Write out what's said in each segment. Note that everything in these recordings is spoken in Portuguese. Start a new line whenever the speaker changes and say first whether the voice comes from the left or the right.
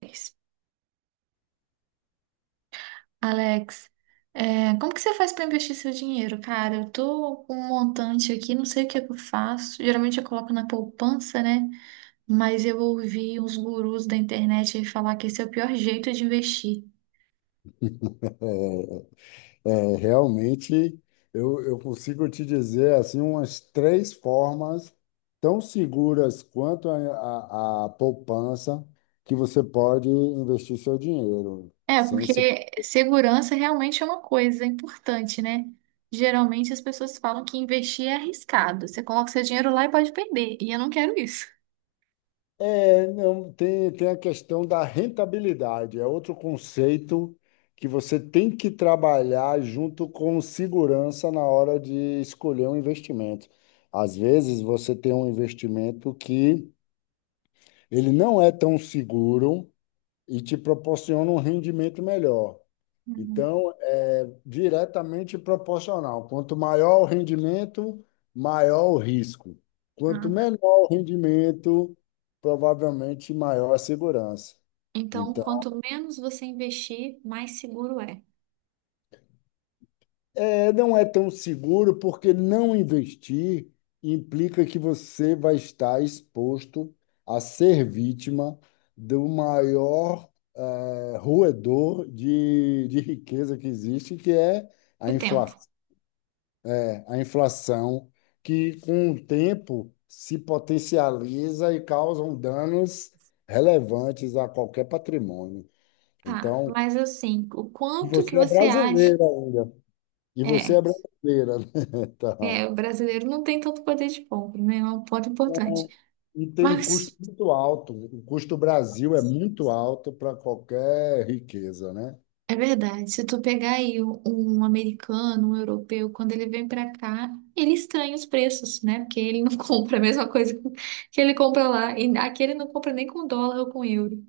right: Alex, como que você faz para investir seu dinheiro, cara? Eu tô com um montante aqui, não sei o que é que eu faço. Geralmente eu coloco na poupança, né? Mas eu ouvi uns gurus da internet falar que esse é o pior jeito de investir.
left: É, realmente, eu consigo te dizer assim umas três formas tão seguras quanto a poupança que você pode investir seu dinheiro.
right: É,
left: Sem se...
right: porque segurança realmente é uma coisa importante, né? Geralmente as pessoas falam que investir é arriscado. Você coloca seu dinheiro lá e pode perder. E eu não quero isso.
left: É, não, tem a questão da rentabilidade, é outro conceito que você tem que trabalhar junto com segurança na hora de escolher um investimento. Às vezes, você tem um investimento que ele não é tão seguro e te proporciona um rendimento melhor.
right: Uhum.
left: Então, é diretamente proporcional. Quanto maior o rendimento, maior o risco. Quanto
right: Ah, tá.
left: menor o rendimento, provavelmente maior a segurança.
right: Então,
left: Então,
right: quanto menos você investir, mais seguro é.
left: é, não é tão seguro porque não investir implica que você vai estar exposto a ser vítima do maior roedor de riqueza que existe, que é
right: O
left: a
right: tempo.
left: inflação, a inflação, que com o tempo se potencializa e causam danos relevantes a qualquer patrimônio.
right: Tá,
left: Então,
right: mas assim, o
left: e
right: quanto que
left: você é
right: você acha?
left: brasileira ainda. E você é
right: É,
left: brasileira, né? Tá.
right: é, o brasileiro não tem tanto poder de compra, né? É um ponto importante.
left: E tem um custo
right: Mas
left: muito alto. O custo Brasil é muito alto para qualquer riqueza, né?
right: é verdade, se tu pegar aí um americano, um europeu, quando ele vem pra cá, ele estranha os preços, né? Porque ele não compra a mesma coisa que ele compra lá. E aqui ele não compra nem com dólar ou com euro.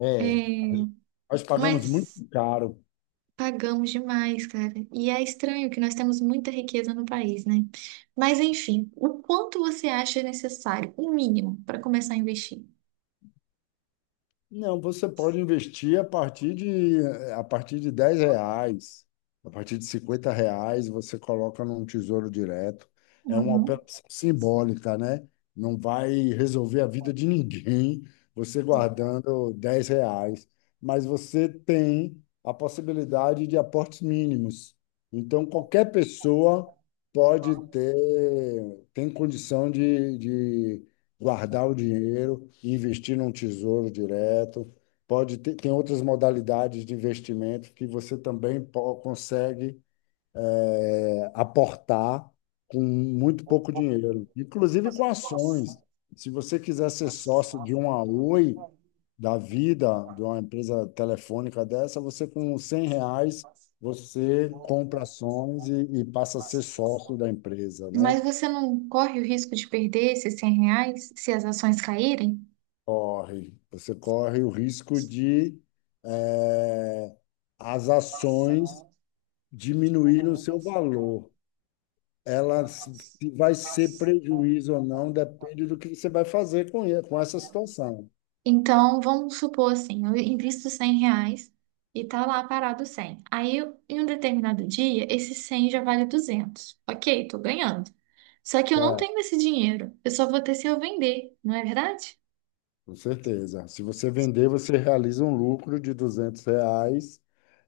left: É,
right: É,
left: nós pagamos muito
right: mas.
left: caro.
right: Pagamos demais, cara. E é estranho que nós temos muita riqueza no país, né? Mas enfim, o quanto você acha necessário, o mínimo, para começar a investir?
left: Não, você pode investir a partir de 10 reais, a partir de 50 reais, você coloca num tesouro direto. É uma
right: Uhum.
left: operação simbólica, né? Não vai resolver a vida de ninguém você guardando 10 reais, mas você tem a possibilidade de aportes mínimos. Então, qualquer pessoa pode ter, tem condição de guardar o dinheiro e investir num tesouro direto. Pode ter, tem outras modalidades de investimento que você também consegue aportar com muito pouco dinheiro, inclusive com ações. Se você quiser ser sócio de uma Oi da vida, de uma empresa telefônica dessa, você com 100 reais, você compra ações e passa a ser sócio da empresa, né?
right: Mas você não corre o risco de perder esses R$ 100 se as ações caírem?
left: Corre, você corre o risco de eh, as ações diminuírem o seu valor. Ela se vai ser prejuízo ou não, depende do que você vai fazer com essa situação.
right: Então, vamos supor assim, eu invisto R$ 100 e tá lá parado 100. Aí, em um determinado dia, esse 100 já vale 200. Ok, tô ganhando. Só que eu não
left: Certo,
right: tenho esse dinheiro. Eu só vou ter se eu vender, não é verdade?
left: com certeza. Se você vender, você realiza um lucro de 200 reais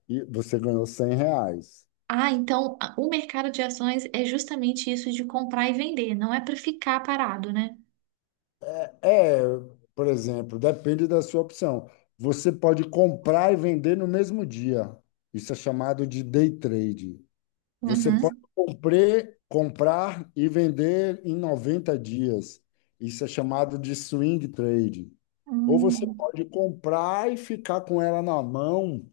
left: e você ganhou 100 reais.
right: Ah, então o mercado de ações é justamente isso de comprar e vender, não é para ficar parado, né?
left: É, por exemplo, depende da sua opção. Você pode comprar e vender no mesmo dia. Isso é chamado de day trade. Você pode
right: Uhum.
left: comprar e vender em 90 dias. Isso é chamado de swing trade. Ou você
right: Hum.
left: pode comprar e ficar com ela na mão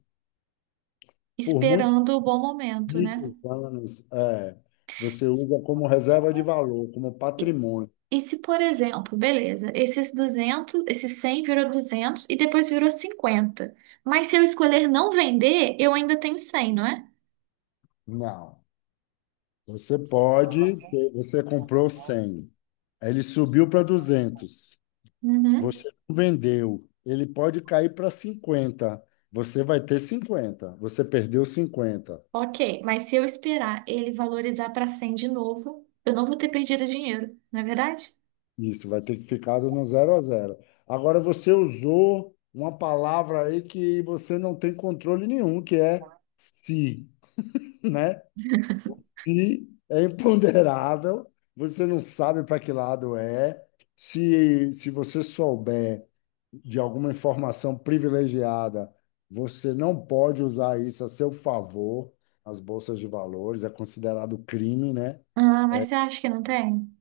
left: por muitos,
right: Esperando o bom momento,
left: muitos
right: né?
left: anos. É, você usa como reserva de valor, como patrimônio.
right: E se, por exemplo, beleza, esses 200, esses 100 virou 200 e depois virou 50. Mas se eu escolher não vender, eu ainda tenho 100, não é?
left: Não. Você pode ter, você comprou 100, aí ele subiu para 200.
right: Uhum.
left: Você não vendeu. Ele pode cair para 50. Você vai ter 50. Você perdeu 50.
right: Ok, mas se eu esperar ele valorizar para 100 de novo, eu não vou ter perdido dinheiro, não é verdade?
left: Isso, vai ter que ficar no zero a zero. Agora você usou uma palavra aí que você não tem controle nenhum, que é se, né? E é imponderável, você não sabe para que lado é. Se você souber de alguma informação privilegiada, você não pode usar isso a seu favor. As bolsas de valores é considerado crime, né?
right: Ah, mas você acha que não tem?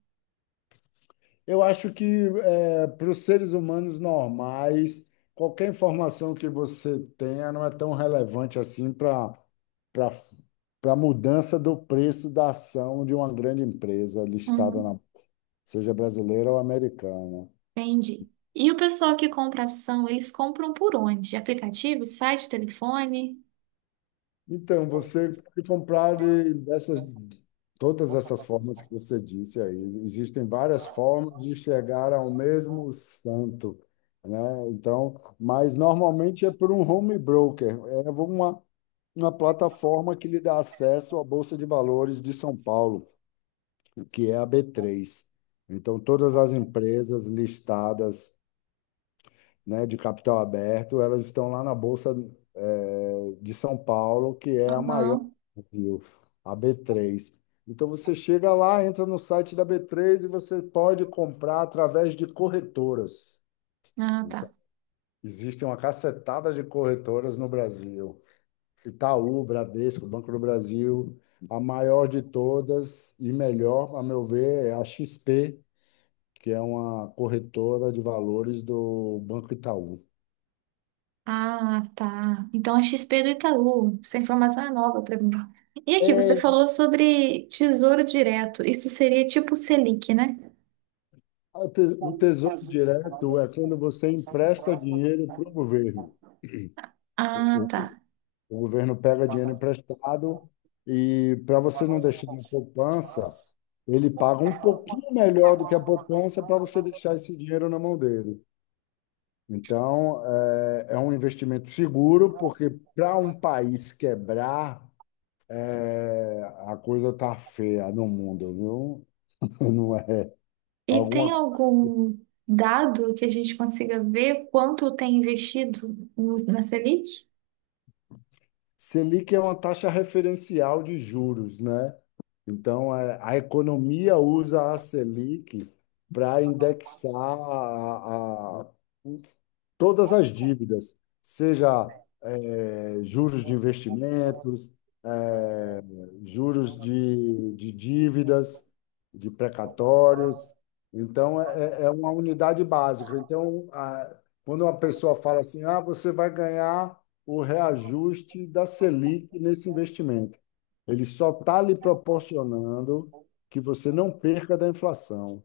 left: Eu acho que é, para os seres humanos normais, qualquer informação que você tenha não é tão relevante assim para a mudança do preço da ação de uma grande empresa listada
right: Uhum.
left: na seja brasileira ou americana.
right: Entendi. E o pessoal que compra ação, eles compram por onde? Aplicativo, site, telefone?
left: Então, você pode comprar dessas, todas essas formas que você disse aí. Existem várias formas de chegar ao mesmo santo, né? Então, mas normalmente é por um home broker, é uma plataforma que lhe dá acesso à Bolsa de Valores de São Paulo, que é a B3. Então, todas as empresas listadas né, de capital aberto, elas estão lá na Bolsa, de São Paulo, que é a maior
right: Aham.
left: do Brasil, a B3. Então você chega lá, entra no site da B3 e você pode comprar através de corretoras.
right: Ah, tá.
left: Então, existem uma cacetada de corretoras no Brasil. Itaú, Bradesco, Banco do Brasil, a maior de todas e melhor, a meu ver, é a XP, que é uma corretora de valores do Banco Itaú.
right: Ah, tá. Então a XP do Itaú. Essa informação é nova para mim. E aqui, você
left: É.
right: falou sobre Tesouro Direto. Isso seria tipo Selic, né?
left: O te- o Tesouro Direto é quando você empresta dinheiro para o governo. O,
right: Ah, tá.
left: o- o governo pega dinheiro emprestado e, para você não deixar na poupança, ele paga um pouquinho melhor do que a poupança para você deixar esse dinheiro na mão dele. Então, é, é um investimento seguro, porque para um país quebrar, é, a coisa tá feia no mundo, viu? Não é.
right: E tem
left: Alguma
right: algum dado que a gente consiga ver quanto tem investido na Selic?
left: Selic é uma taxa referencial de juros, né? Então, é, a economia usa a Selic para indexar todas as dívidas, seja juros de investimentos, eh, juros de dívidas, de precatórios. Então, é uma unidade básica. Então, quando uma pessoa fala assim, ah, você vai ganhar o reajuste da Selic nesse investimento, ele só está lhe proporcionando que você não perca da inflação.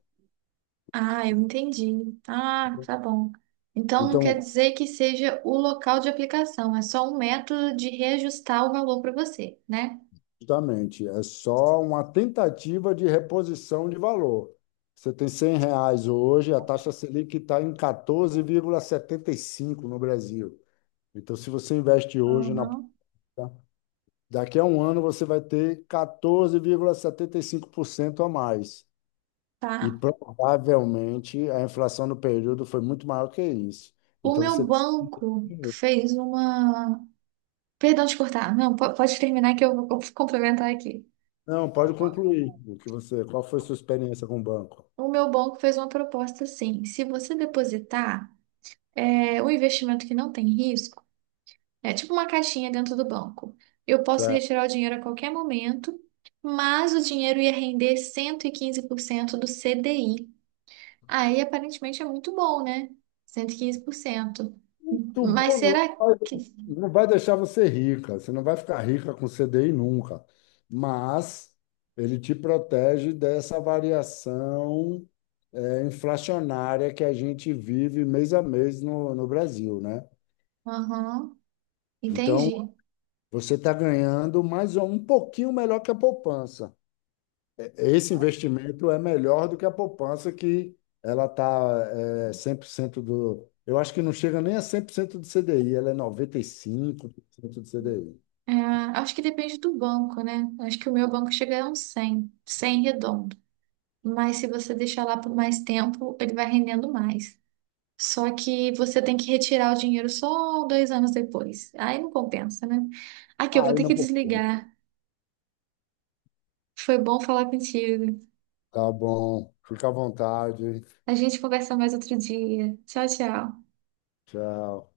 right: Ah, eu entendi. Ah, tá bom. Então não quer
left: Então,
right: dizer que seja o local de aplicação, é só um método de reajustar o valor para você, né?
left: justamente, é só uma tentativa de reposição de valor. Você tem 100 reais hoje, a taxa Selic está em 14,75 no Brasil. Então, se você investe hoje na bolsa,
right: Uhum.
left: daqui a um ano você vai ter 14,75% a mais. E
right: Tá.
left: provavelmente a inflação no período foi muito maior que isso.
right: O
left: Então
right: meu
left: você.
right: banco fez uma. Perdão de cortar. Não, pode terminar que eu vou complementar aqui.
left: Não, pode concluir o que você. Qual foi sua experiência com o banco?
right: O meu banco fez uma proposta assim: se você depositar um investimento que não tem risco, é tipo uma caixinha dentro do banco. Eu posso retirar o dinheiro a qualquer momento, mas o dinheiro ia render 115% do CDI. Aí aparentemente é muito bom, né? 115%. Mas
left: Tubão não
right: será
left: vai,
right: que.
left: não vai deixar você rica, você não vai ficar rica com CDI nunca, mas ele te protege dessa variação é, inflacionária que a gente vive mês a mês no Brasil, né?
right: Aham,
left: Então,
right: entendi.
left: você está ganhando um pouquinho melhor que a poupança. Esse investimento é melhor do que a poupança, que ela está é, 100% do. Eu acho que não chega nem a 100% do CDI, ela é 95% do CDI.
right: É, acho que depende do banco, né? Acho que o meu banco chega a uns 100 100 redondo. Mas se você deixar lá por mais tempo, ele vai rendendo mais. Só que você tem que retirar o dinheiro só 2 anos depois. Aí não compensa, né? Aqui, eu vou
left: Aí
right: ter
left: não
right: que
left: por.
right: desligar. Foi bom falar contigo.
left: Tá bom. Fica à vontade.
right: A gente conversa mais outro dia. Tchau, tchau.
left: Tchau.